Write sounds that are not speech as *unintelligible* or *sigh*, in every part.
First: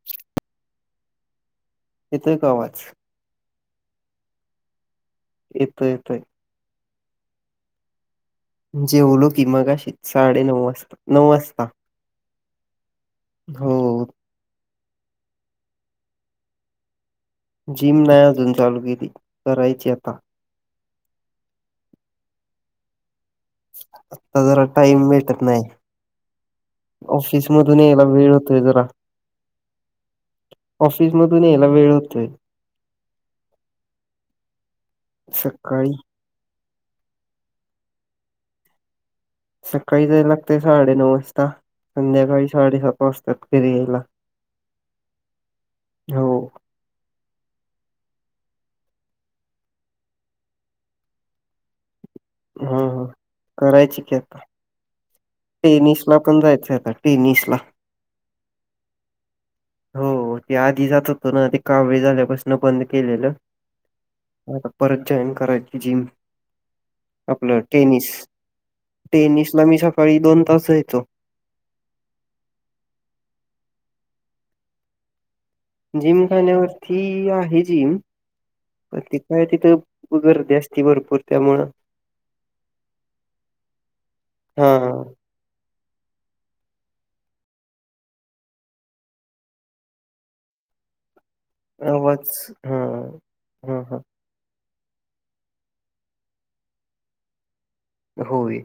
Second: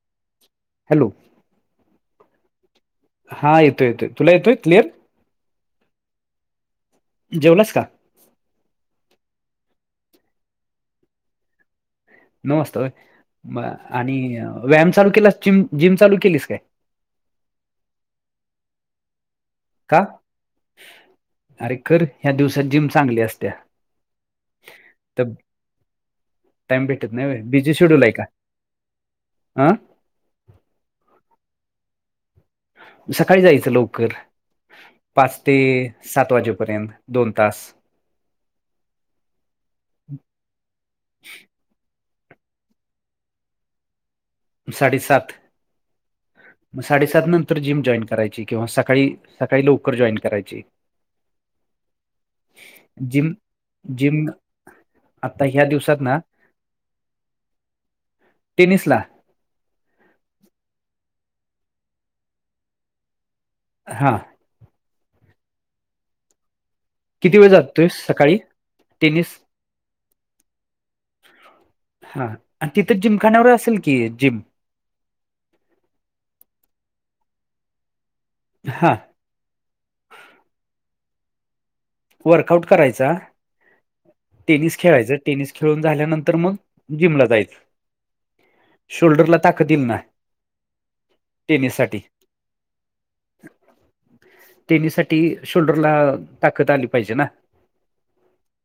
ह हॅलो येत का आवाज हा येतो येतो तुला येतोय क्लिअर येत येतो जेवलंस का जे ओल की मगाशी साडे नऊ वाजता नऊ वाजता नस्तय म हो. आणि व्यायाम चालू केलास जिम जिम चालू केलीस काय जिम नाही अजून चालू केली करायची का आता अरे खर ह्या दिवसात जिम चांगली असत्या आता जरा टाईम तर भेटत नाही टाइम भेटत नाही व्हय बिझी ऑफिसमधून शेड्यूल यायला आहे का वेळ होतोय जरा अ ऑफिस मधून यायला वेळ होतोय सकाळी जायचं लवकर पाच ते सकाळी सात वाजेपर्यंत दोन तास सकाळी जाय लागते साडेनऊ वाजता संध्याकाळी साडेसात वाजताात घरी यायला साडे सात हो मग साडेसात नंतर जिम जॉईन करायची किंवा सकाळी सकाळी लवकर जॉईन करायची हा हा. जिम करायची की जिम आता आता ह्या दिवसात टेनिस ना ला पण जायचं आता टेनिस ला टेनिसला हो ते आधी जात होतो ना आधी कावळे झाल्यापासून बंद केलेलं हां ह परत जॉईन करायची जिम किती वेळ आपलं जातोय टेनिस सकाळी टेनिस टेनिसला मी सकाळी दोन तास जायचो हा तिथं जिमखान्यावर असेल की जिम जिमखान्यावरती आहे जिम हा त काय तिथं गर्दी असती भरपूर त्यामुळं वर्कआउट करायचा हा टेनिस खेळायचं टेनिस खेळून झाल्यानंतर मग जिमला जायचं शोल्डरला ताकत दिल ना टेनिससाठी आवाच हा हा हा तेनीसाठी शोल्डरला ताकद आली पाहिजे ना होय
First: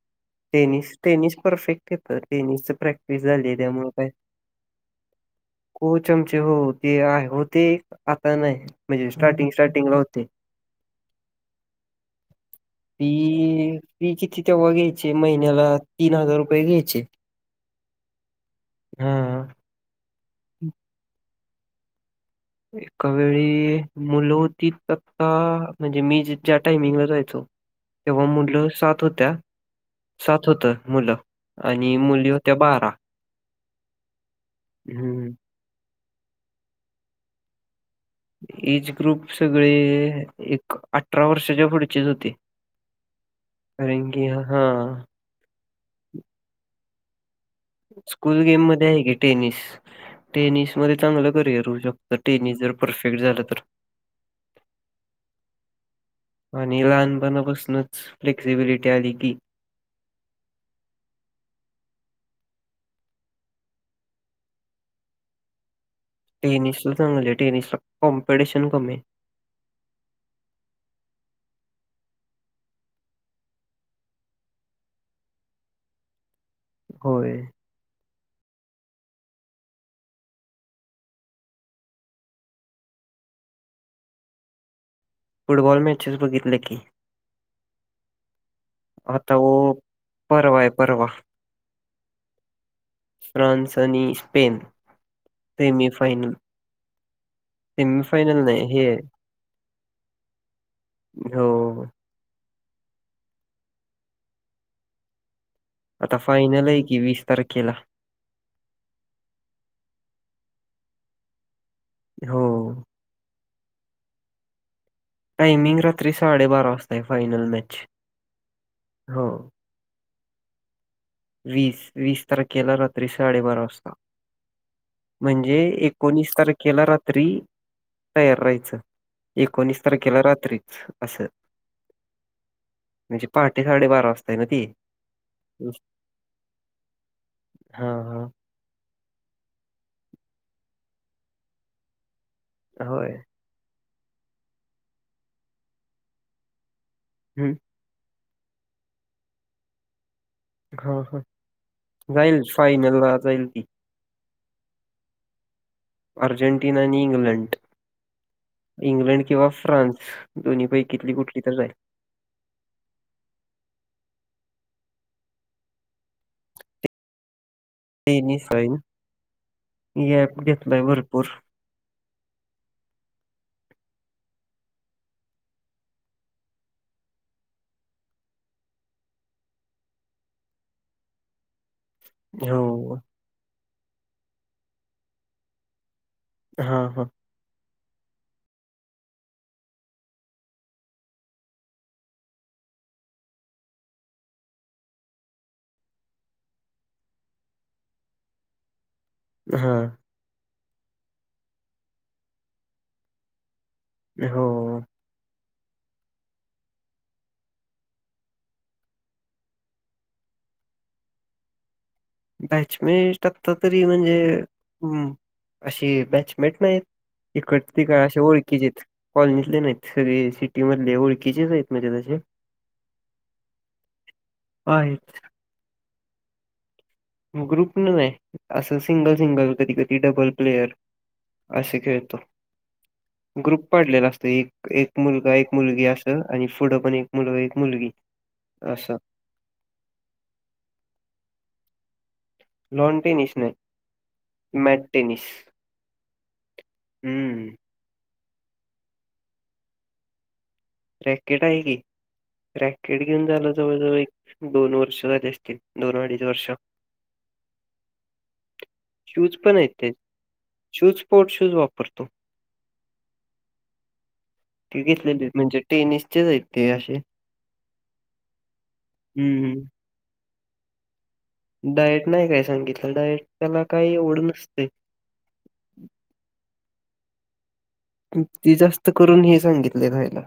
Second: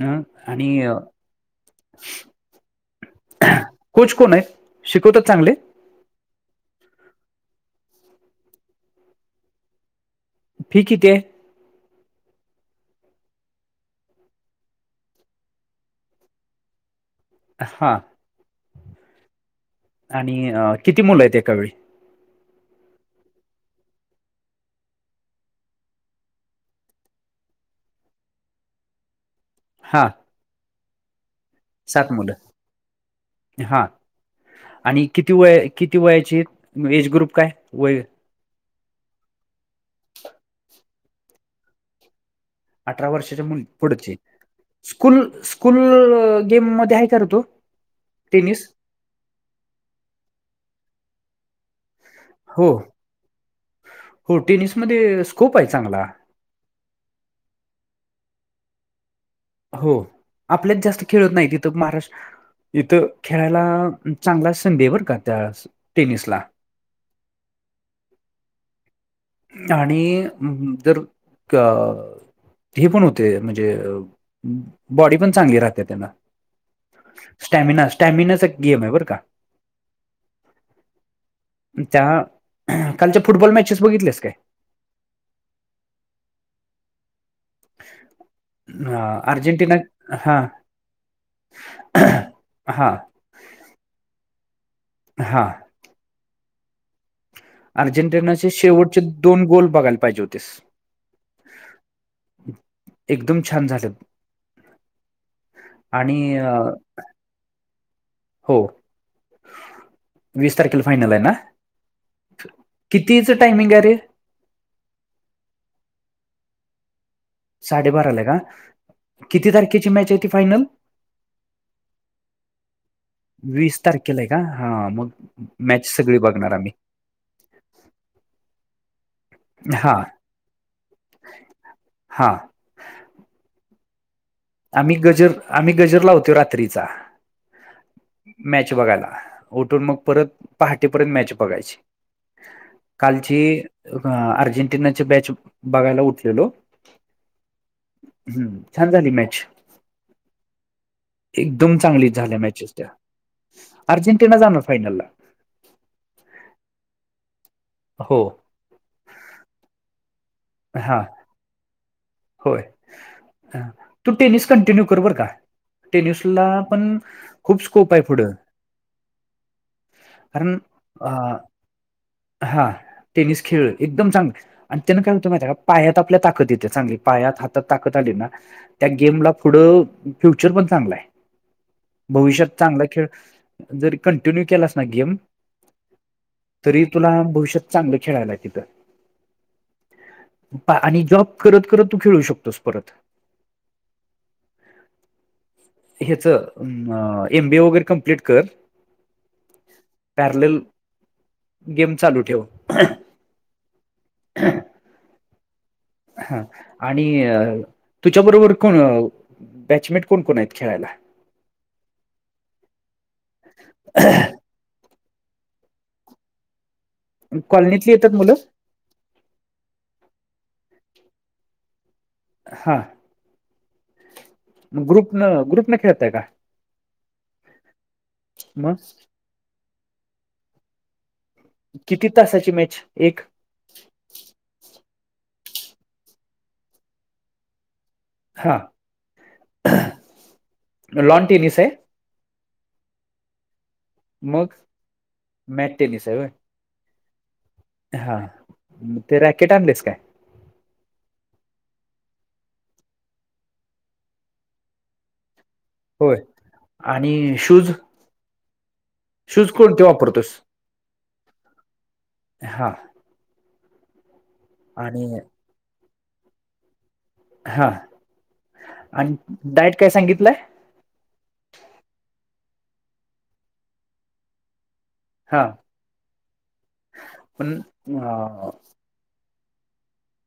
अ आणि टेनिस टेनिस परफेक्ट येतं टेनिसच प्रॅक्टिस झाली त्यामुळे काय कोच कोण आहेत शिकवतात चांगले को चमचे हो ते आहे होते आता नाही म्हणजे स्टार्टिंग स्टार्टिंगला होते फी किती हाय फी फी किती तेव्हा घ्यायचे महिन्याला तीन हजार रुपये घ्यायचे हां हा आणि किती मुलं आहेत एकावेळी एका वेळी मुल हो त तक्ता म्हणजे मी ज्या टाइमिंगवर जायचो तेव्हा मुललं सात होत्या हां सात होत मुलं आणि मुली मुलं होत्या बारा हा आणि हम्म किती वेळ किती वयाची आहेत मग एज ग्रुप काय वय एज ग्रुप सगळे एक अठरा वर्षाच्या पुढचेच होते अठरा वर्षाच्या मुली कारण पुढेचे की हा स्कूल स्कूल गेम मध्ये आहे करतो स्कूल गेम मध्ये आहे की टेनिस टेनिस मध्ये चांगलं करियर होऊ शकत. टेनी जर हो परफेक्ट झालं तर. हो टेनिसमध्ये स्कोप आहे चांगला आणि लहानपणापासूनच फ्लेक्सिबिलिटी आली की हो आपल्यात जास्त खेळत नाही तिथं महाराष्ट्र इथं खेळायला चांगला संधी बरका त्या टेनिसला. टेनिस ला चांगले आहे टेनिस ला कॉम्पिटिशन कमी आहे. आणि जर अ ते पण होते म्हणजे बॉडी पण चांगली राहते त्यांना होय स्टॅमिना स्टॅमिनाचा एक गेम है बर का त्या कालच्या फुटबॉल मॅचेस बघितलेस काय. फुटबॉल मॅचेस बघितले की. ह आता वो अर्जेंटिना हा परवा आहे परवा फ्रान्स आणि स्पेन हां सेमीफायनल. अर्जेंटिनाचे नाही हे शेवटचे दोन बॉल बघायला पाहिजे होतेस. हो एकदम छान झाले. आता फायनल आहे की वीस तारखेला हो वीस तारखेला फायनल आहे ना. हो. कितीचं टायमिंग आहे रे. टायमिंग रात्री साडेबारा वाजता ते फायनल. मॅच साडेबाराला का हो किती तारखेची मॅच आहे ती फायनल. वीस वीस तारखेला रात्री साडेबारा वीस वाजता तारखेला आहे का हा मग म्हणजे मॅच सगळी एकोणीस बघणार आम्ही तारखेला ्री तयार राहायचं एकोणीस हा तारखेला रात्रीच असं हां. म्हणे पहाटे साडे बारा वाजता. आहे ना ती आम्ही गजर आम्ही गजर लावतो रात्रीचा. हा हा. मॅच बघायला उठून मग परत पहाटेपर्यंत मॅच बघायची. हा होय कालची अर्जेंटिनाची बॅच बघायला उठलेलो. हम्म. हम्म छान झाली मॅच. हा हा एकदम चांगली झाल्या जाईल मॅचेस त्या फायनलला जाईल ती अर्जेंटिना जाणार फायनलला. अर्जेंटिना आणि इंग्लंड हो. इंग्लंड किंवा फ्रान्स दोन्ही हा पैकीतली कुठली तरच जाईल. होय. ह तू टेनिस कंटिन्यू कर बर का टेनिसला पण खूप स्कोप आहे पुढं टेनिस राहील. गॅप कारण घेतलाय अ भरपूर. हां. टेनिस खेळ एकदम चांग आणि त्यानं काय होतं माहिती का पायात आपल्या ताकद येते चांगली पायात हातात ताकत आले ना त्या गेमला पुढं फ्युचर पण चांगलंय. भविष्यात चांगला हो. खेळ जरी कंटिन्यू केलास ना गेम तरी हां, हां. तुला भविष्यात चांगलं खेळाला आहे तिथ आणि जॉब करत करत. तू खेळू शकतोस परत. ह्याच एमबी ए वगैरे कम्प्लीट कर. हा. पॅरलेल गेम चालू ठेव हो हा आणि तुच्या बरोबर कोण बॅचमिंट कोून कोून अत खेलला बॅचमेट आता तरी म्हणजे अशी बॅचमेट नाही इकडते कॉलनीतली काय येतात असे मुलं ओळखीचेत कॉलनीतले नाहीत सगळे सिटी मधले ओळखीचेच आहेत म्हणजे तसे हा मग ग्रुप आहेत. न ग्रुप न खेळतय का ग्रुप न आहे मग असं सिंगल सिंगल कधी कधी डबल प्लेयर आ श ख किती येतो तासाची मॅच एक ग्रुप पाडलेला असतो एक एक मुलगा एक मुलगी असं आणि पुढं पण एक मुलगा एक मुलगी हा असं लॉन टेनिस आहे लन टेनिस मग नाही मॅड टेनिस मॅट टेनिस आहे होय हम्म हा ते रॅकेट आणलेच काय रॅकेट आहे की रॅकेट घेऊन झालं जवळजवळ एक दोन वर्ष झाली असतील दोन होय अडीच वर्ष आणि शूज शूज पण य कोणते ते वापरतोस शूज स्पोर्ट शूज वापरतो हा ते आणि घेतलेली म्हणजे टेनिसचेच आहेत ते असे हा आणि हम्म डायट काय सांगितलंय डाएट नाही काय सांगितलं डाएट त्याला काही वढ नसते हा प ती जास्त करून हे सांगितले खयला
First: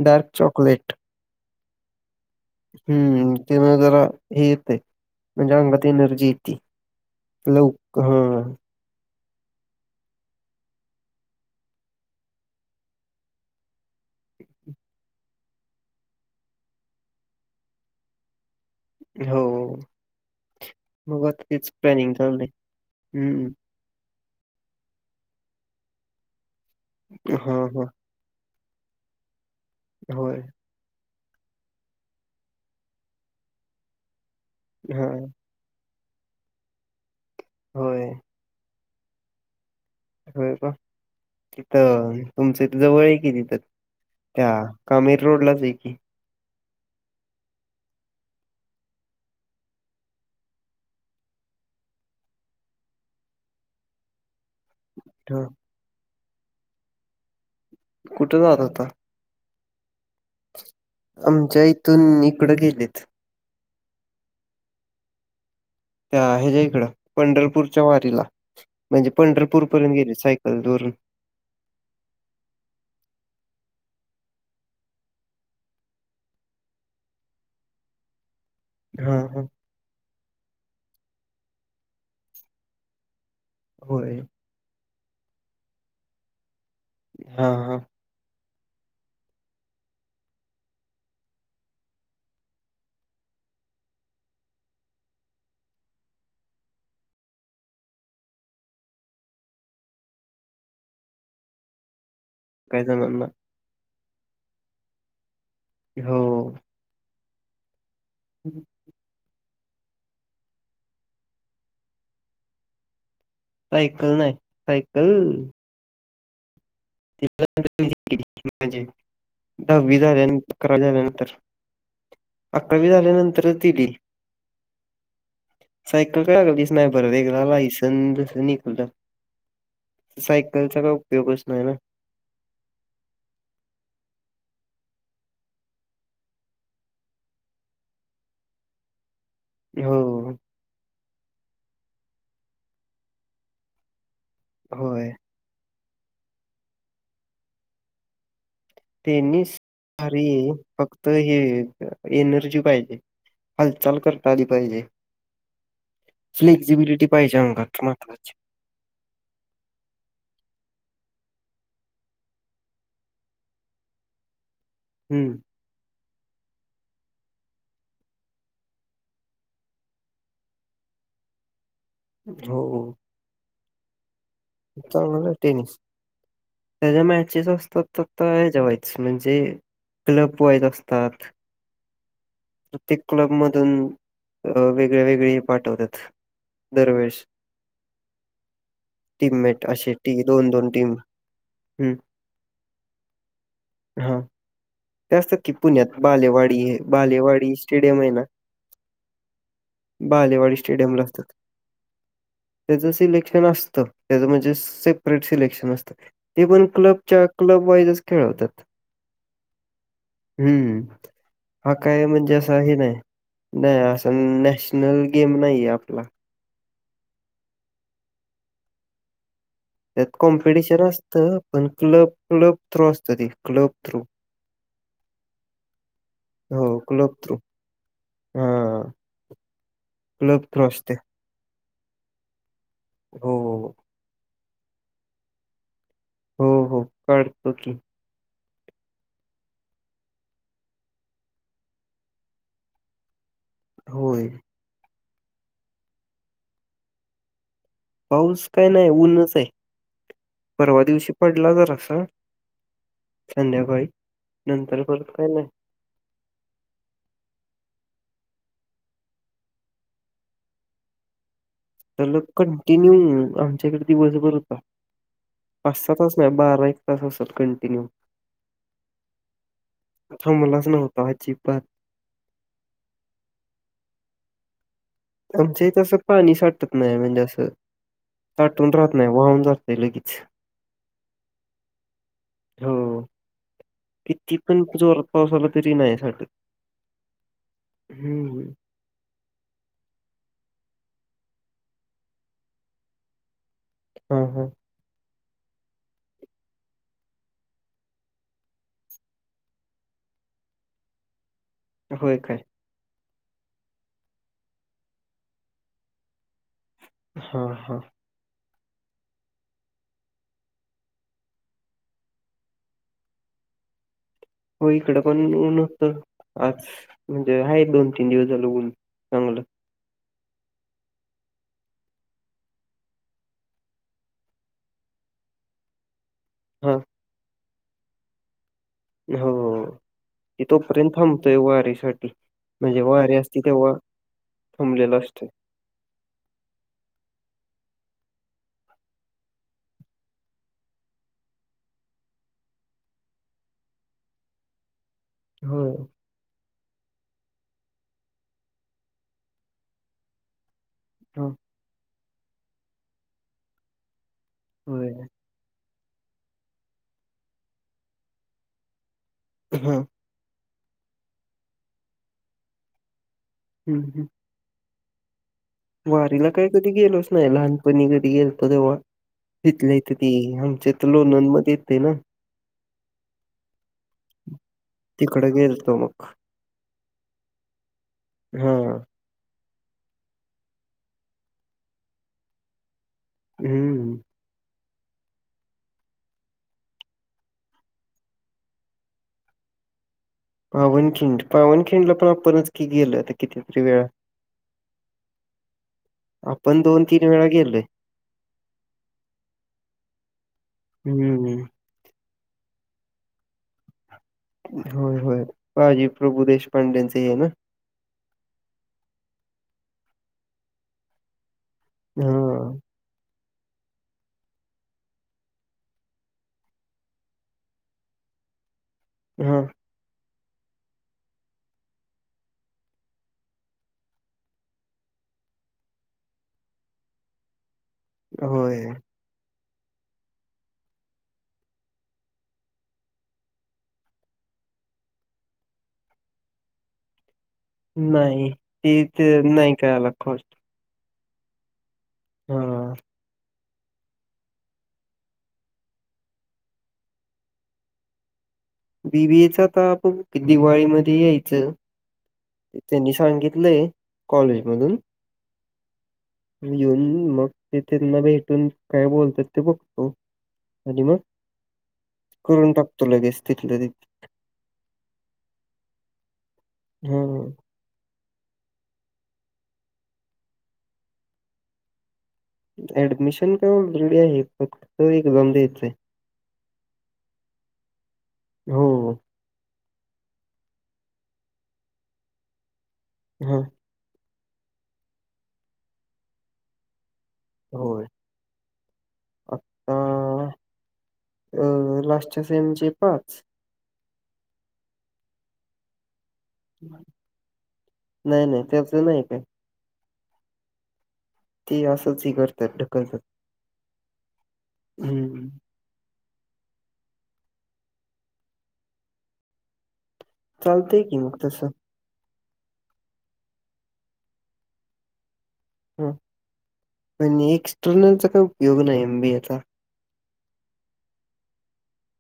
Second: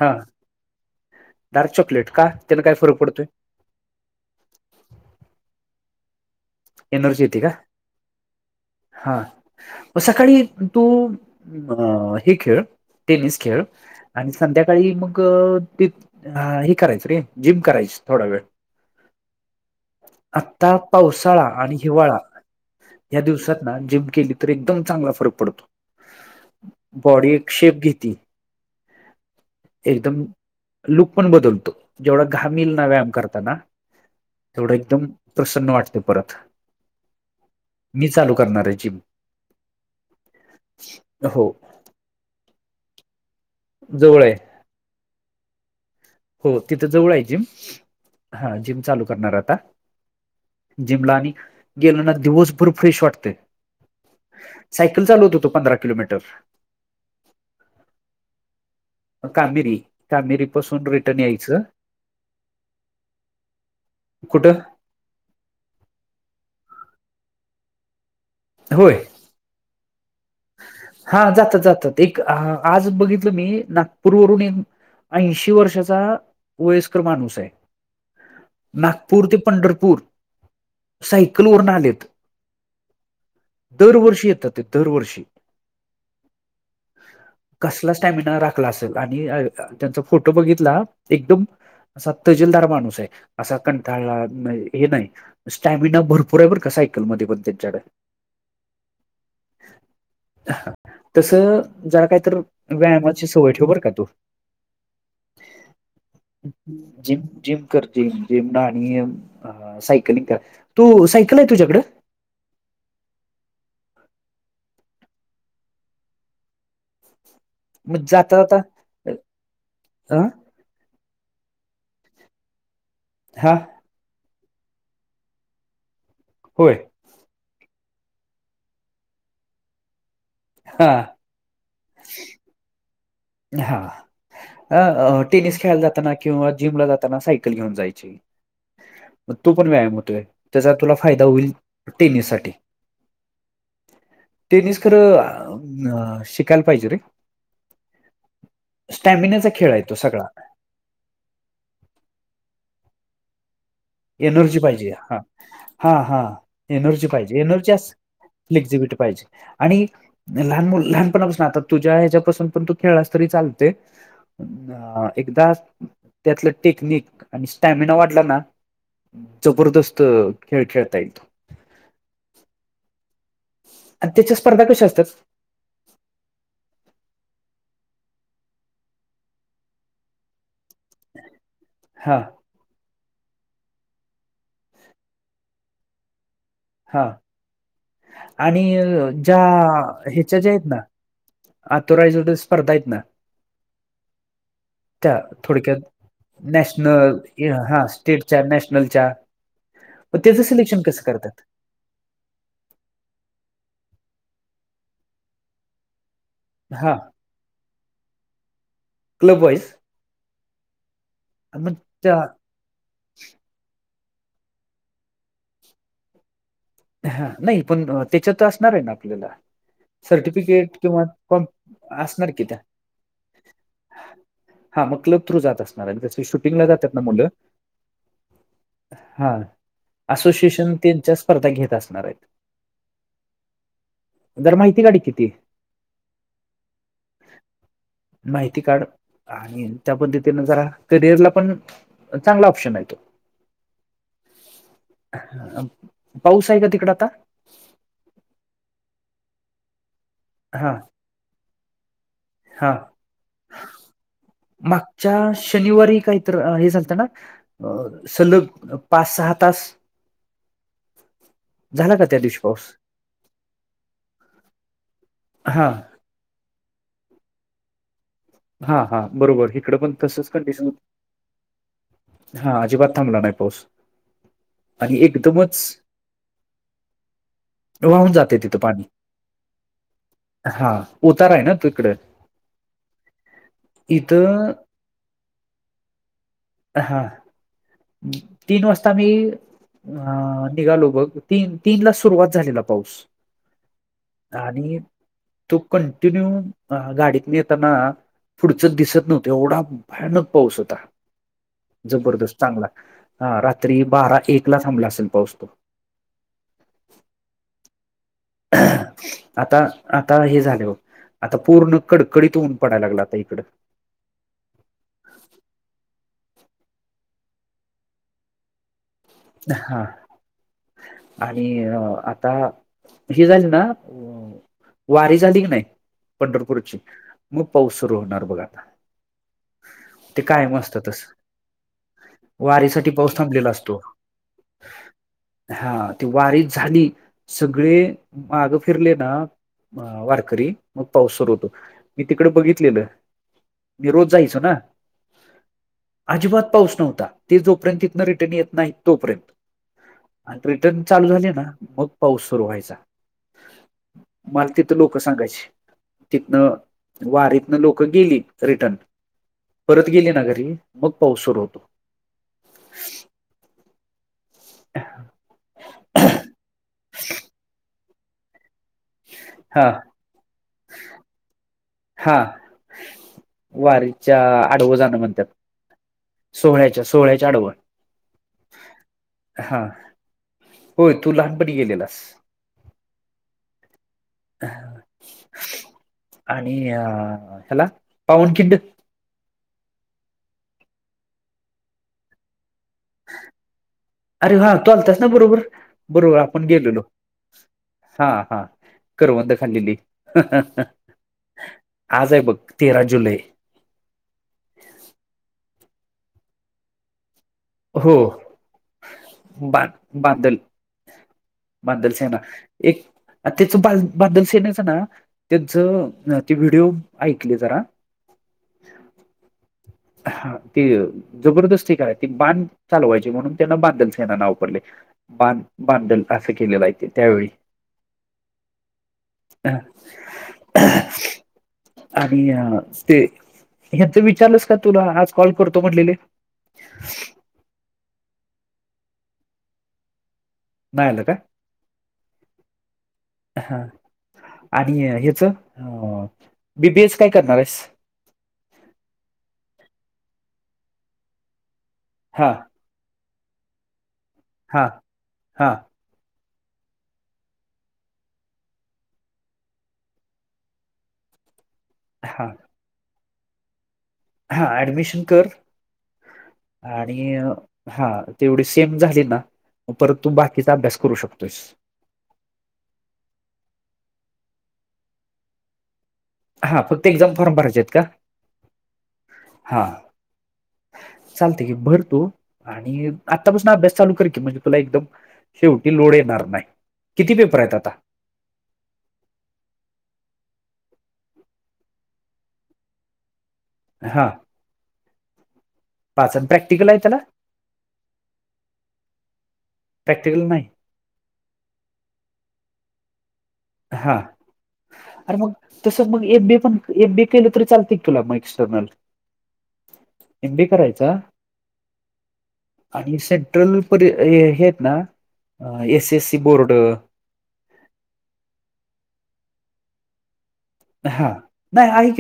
हा डार्क चॉकलेट डार्क चॉकलेट का त्याला काय फरक पडतोय हम्म वग हे येते म्हणजे अंगात एनर्जी येती. एंदरची यती का लवक हां. हा सकाळी तू हे खेळ टेनिस खेळ आणि संध्याकाळी मग त हे करायचं रे जिम करायची थोडा वेळ हो आत्ता मग आता पावसाळा तेच आणि प्लॅनिंग हिवाळा चालले या ह् दिवसात जिम केली तर एकदम चांगला फरक पडतो बॉडी एक हां, शेप हां. घेतती एकदम होय. लुक पण बदलतो जेवढा घामल ना व्यायाम करताना तेवढा एकदम हां. ् वाटते परत मी होय. चालू करणार आहे जिम होय का हो तिथं तुमचं जवळ आहे कितीिथात जवळ आहे त्या कामेर रोडलाच की हो तिथं जवळ आहे जिम हा जिम चालू करणार आता जिमला आणि गेल ना दिवसभूर फ्रेश वाटते सायकल चालव होत हां. होतो पंधरा किलोमीटर कुठे जहात आता कामिरी कामेरीपसून र आमच्या इथून इकडं गेलेत कुठं त्या ह्याच्या्या इकडं पंढरपूरच्या वारीला होय म्हणजे पंढरपूर पर्यंत गेले सायकल दरून हा जातात जातात एक आज बघितलं मी नागपूर वून एक ऐंशी वर्षाचा वयस्कर माणूस आहे हां, नागपूर ते हां. पंढरपूर सायकल वरून आलेत होय. दरवर्षी येतात ते दरवर्षी हां, हां. कसला स्टॅमिना राखला असेल आणि त्यांचा फोटो बघितला एकदम असा तजीलदार माणूस आहे असा कंठाळा हे नाही स्टॅमिना भरपूर आहे पण का सायकलमध्येध्ये पण त्यांच्याकडे तस जरा काहीत काही जणांना व्यायामाची सवय ठेव बर का तू हो. जिम जिम करते जिम राहणी ह सायकलिंग कर तू सायकल आहे तुझ्याकडं सायकल नाही सायकल मग जाता जाता अ हावीधारण अकरावी झाल्यानंतर अकरावी हा झाल्यानंतरच दिली सायकल काय लागल तस होय नाही बर वगला लायसन निघललं सायकलचा हा का उपयोगच नाही ना हा टेनिस खेळाला जाताना किंवा जिमला जाताना सायकल घेऊन जायची मग तो पण व्यायाम होतोय हो त्याचा तुला फायदा होईल टेनिस साठी टेनिस होय खरं अ शिकायला पाहिजे रे त्यांनी स्टॅमिनाचा स खेळ आहे तो सगळा. फक्त हे एनर्जी पाहिजे हालचाल करता आली एनर्जी पाहिजे हा हा हा फ्लेक्झिबिलिटी एनर्जी पाहिजे अंगात एनर्जीस महत्वाची एक्झिबिट पाहिजे आणि लहान मु लहानपणापासून आता तुझ्या ह्याच्यापासून पण तू खेळास तरी चालते हम्म एकदा त्यातलं टेक्निक आणि स्टॅमिना वाढला ना जबरदस्त खेळ खेळता यईल तो हो हो अध्य्यच्या स्पर्ध उत्तरण झाला टनिस त्याच्या मॅचेस असतात तर जेवायच म्हणजे क्लब वाईज असतात हां तिक क्लब मधून वेगळे वेगळे पाठवतात हा दरवेळेस आणि ज्या टीममेट असे टी ह्याच्या दोन ज्या आहेत दोन ना टीम. हं, आतुराजो स्पर्धा आहेत ना हा त्या त्यासाठीारी थोडक्यात पुण्यात बालेवाडी हे नॅशनल बालेवाडी हा स्टेडियम आहे ना स्टेटच्या नॅशनलच्या पण त्याचं बालेवाडी सिलेक्शन कसं स्टेडियमला असतात करतात त्याचं सिलेक्शन असतं त्याचं म्हणजे सेपरेट सिलेक्शन असतं ते पण हा क्लबच्या क्लब वाईजच खेळवतात क्लब वाईस हम्म हा काय त्या म्हणजे अस असं हे नाही नाही असं नॅशनल गेम नाही आहे आपला हा नाही पण त्याच्या तर असणार आहे ना आपल्याला त्यात सर्टिफिकेट कॉम्पिटिशन किंवा असतं कॉम पण क्लब असणार की क्लब त्या थ्रू असत ते क्लब थ्रू हा मग क्लब थ्र जात असणार आहे त्याच्या शूटिंगला हो, जातात ना क्लब मुलं थ्रू. हां. हा क्लब असोसिएशन क्रॉस ते त्यांच्या स्पर्धा घेत असणार आहेत हो हो जर माहिती काड किती हो हो कळतो की माहिती काढ आणि त्या पद्धतीन जरा करिअरला पण चांगला ऑप्शन आहे तो होय पाऊस आहे का तिकड आता पाऊस काय नाही ऊनच आहे हा परवा दिवशी पडला जरास हा नंतर परत काय मागच्या नाही शनिवारी काय तर हे झालत ना सलग पाच सहा तास *inaudible* का तर त्या ल दिवशी पाऊस कंटिन्यू आमच्याकडे दिवसभर होता हा पाच स तास नाही बारा एक तस असतात कंटिन्यू हा हा बरोबर इकडं पण तसच कंडिशन थांबलाच होत नव्हता अजिबात हा अजिबात थांबला नाही पाऊस आणि एकदा आमच्या इथ असं पाणी साठत नाही म्हणजे असं वाहून जाते तिथं तटुन पाणी राहत नाही वाहुन ज्ञात लगेच लगेच हा उतारा आहे ना तिकडं हो इथं कितीपण ज्ञोरात पाऊस आला तरी नाही साचत हांा तीन वाजता मी अ निघालो बघ तीन तीन ला सुरुवात झालेला पाऊस हां हां आणि तू कंटिन्यू गाडीतली येत त्यांना पुढच दिसत नव्हतं एवढा भयानक पाऊस होता होय जबरदस्त काय चांगला हा रात्री बारा एक ला थांबला असेल पाऊस तो हा हा आता आता हे झाले हो आता पूर्ण कडकडीत ऊन पडाला लागला आता इकडं हो इकड पण ऊन होत आज म्हणजे आहे दोन तीन दिवस झालं ऊन चांगलं हा आणि आता ही झाली ना वारी झाली की नाही हा पंढरपूरची मग पाऊस सुरू होणार बघ आता हो ते ति कायम असतं तोपर्यंत तसं थांबतोय वारी साठी म्हणजे वारीसाठी वारीे पाऊस असती थांबलेला तेव्हा असतो थांबलेलं असते हा ती वारी झाली सगळे माग फिरले ना अ वारकरी मग पाऊस सुरू होतो मी तिकड बघितलेलं. मी रोज जायचो ना. हो. अजिबात पाऊस नव्हता, ते जोपर्यंत इथन रिटर्न येत नाही तोपर्यंत. आणि रिटर्न चालू हो झाले ना,, मग पाऊस सुरू व्हायचा. मला तिथं होय लोक सांगायचे. तिथनं,, वारीतनं लोक गेली रिटर्न, हा परत गेली ना घरी मग पऊस सुरू होतो. हम्, ह वारीला काय कधी गेलोच नाय? लहान तुम्ही कधी गेलतो तवा. हा तिथलं येत ती आमच्या तर लोनन मधे येतय ना. हा वारीच्या आडव जाणं म्हणत्यात तिकडं गेलतो मग सोहळ्याच्या. सोहळ्याच्या आडव हम्म हा, होय तू लहानपणी गेलेलास. हम्म, आणि अ ह्याला पावन किंड. पावनखिंड, पावनखिंडला पण आपनच की गेलं तर किती तरी वेळा अरे हा तू आलतस ना बरोबर, बरोबर आपण गेलेलो दोन तीन वेळा गेलोय हा हा करवंद खालेली हम्म आज आहे बघ तेरा जुलै. होय, होय, बाजी प्रभू देशपांडे्यांच आहे ना. हो बा बादल बांदल सेना हां. एक त्याच बांदल सेनेच ना, त्याचं ते व्हिडिओ ऐकले जरा अ्छा, हा, हा,, ती जबरदस्ती काय? बांन चालवायची म्हणून त्यान बांदल सेना नाव वापरलय. बांध, बांधल असं केलेलं आहे ते त्यावेळी. होय, हा,, आणि, ते हच विचारलंस का तुला आज कॉल करतो म्हटलेले? *unintelligible* नाही, तेच नाही काय आला कॉल. नाही आला काय? हम, हा,, आणि ह्याच,, बी, बी, एस काय करणार आहेस? वि ब एचा आता बघु की,, दिवाळीमध्ये यायचं. हां, त्यांनी सांगितलंय,, हा कॉलेजमधून. हा येऊन मग ते त्यांना भेटून काय बोलतात ते बघतो. आणि मग हा करून टाकतो लगेच,, तिथलं तिथऽ हा, ऍडमिशन कर,, हां. आणिऽ हा,, तेवढी सेम झाली ना,, परत तू बाकीचा अभ्यास करू शकतोस. ऍडमिशन काय ऑलरेडी आहे,, फक्त एक्झाम द्यायच आहे.. हा, फक्त एक्झाम फॉर्म भरायचे आहेत का? हो, हा, चालतय की भर तू,, आणि हां, आतापासून अभ्यास ऽ चालू कर की,, मंजे तुला एकदम शेवटी लोड एनार नाय,, कीती पेपरऽ होय,, आताऽ अ, लास्टच्या सेमचे पाच,, हां पाचन ब्रे नाही नाही त्याचं नाही काय. प्रॅक्टिकल नाही. ते असंच ह करतात ढकल. हा अरे मग तसं मग एम बी पण एम बी केलं तरी चालते कुला मग एक्सटर्नल. एमबी चालतंय करायचा. की मग तसं आणि सेंट्रल पर हे आहेत ना ह एसी एस सी बोर्ड. पण एक्सटर्नलचा काय उपयोग नाही एम बी एचा हा नाही आ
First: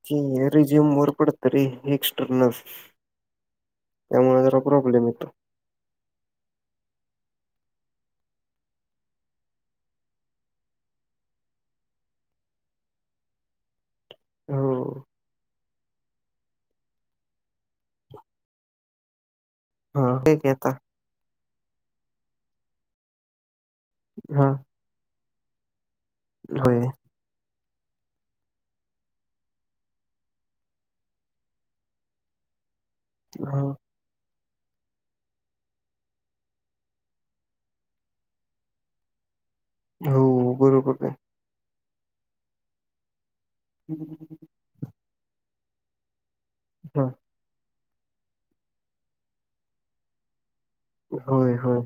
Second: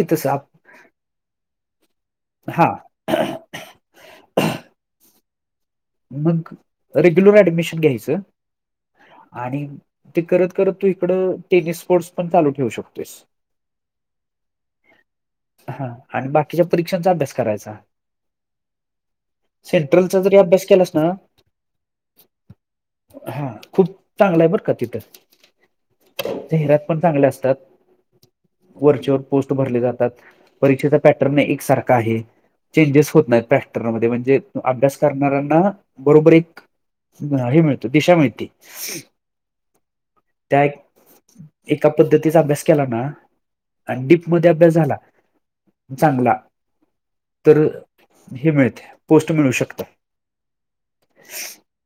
रिझ्यूम वर पडत रे एक्स्टर्नल. हा त्यामुळे ज प्रॉब्लेम येतो. मग रेग्युलर ऍडमिशन घ्यायचं. आणि ते करत करत तू इकड टेनिस स्पोर्ट्स पण चालू ठेवू शकतोस. *inaudible* *inaudible* *unintelligible* हो हा आणि बाकीच्या परीक्षांचा अभ्यास करायचा हा सेंट्रलचा जरी ठीक आहे अभ्यास आता केलास ना हा खूप चांगलं हा आहे बर का तिथं होय चेहऱ्यात पण चांगल्या असतात वर व पोस्ट भरले जातात परीक्षेचा पॅटर्न एक सारखा आहे चेंजेस होत नाही ह प्रॅक्टर म म्हणजे अभ्यास करणार बरोबर एक हे मित दिशा मिळती हो त्या बरोबर आहे एका पद्धतीचा अभ्यास केला ना आणि डीप मध्ये अभ्यास झाला चांगला हा तर हे मिळते पोस्ट मिळू शकत होय होय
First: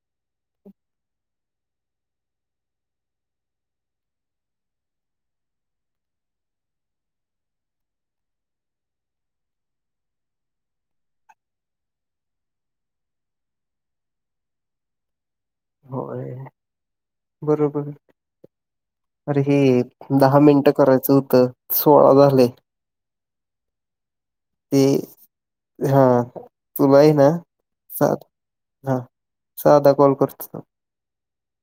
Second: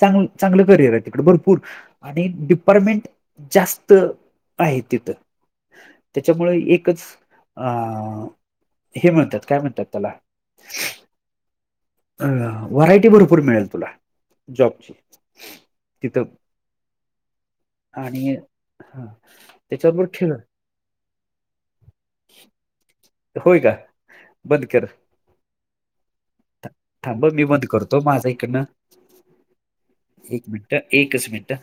चांग चांगलं करिअर आहे तिकडे भरपूर आणि डिपार्टमेंट जास्त आहे तिथं त्याच्यामुळे एकच अ हे म्हणतात काय म्हणतात त्याला अ व्हरायटी भरपूर मिळेल तुला जॉबची हो तिथं बरोबर आणि हा अरे हे त्याच्याबरोबर खेळ दहा मिनिट करायचं होतं सोळा द होय का ते बदकरर हा तुला आहे थांब ना मी बंद करतो साध माझा इकडनं हा साधा कॉल एक करतो मिनट एकच मिनट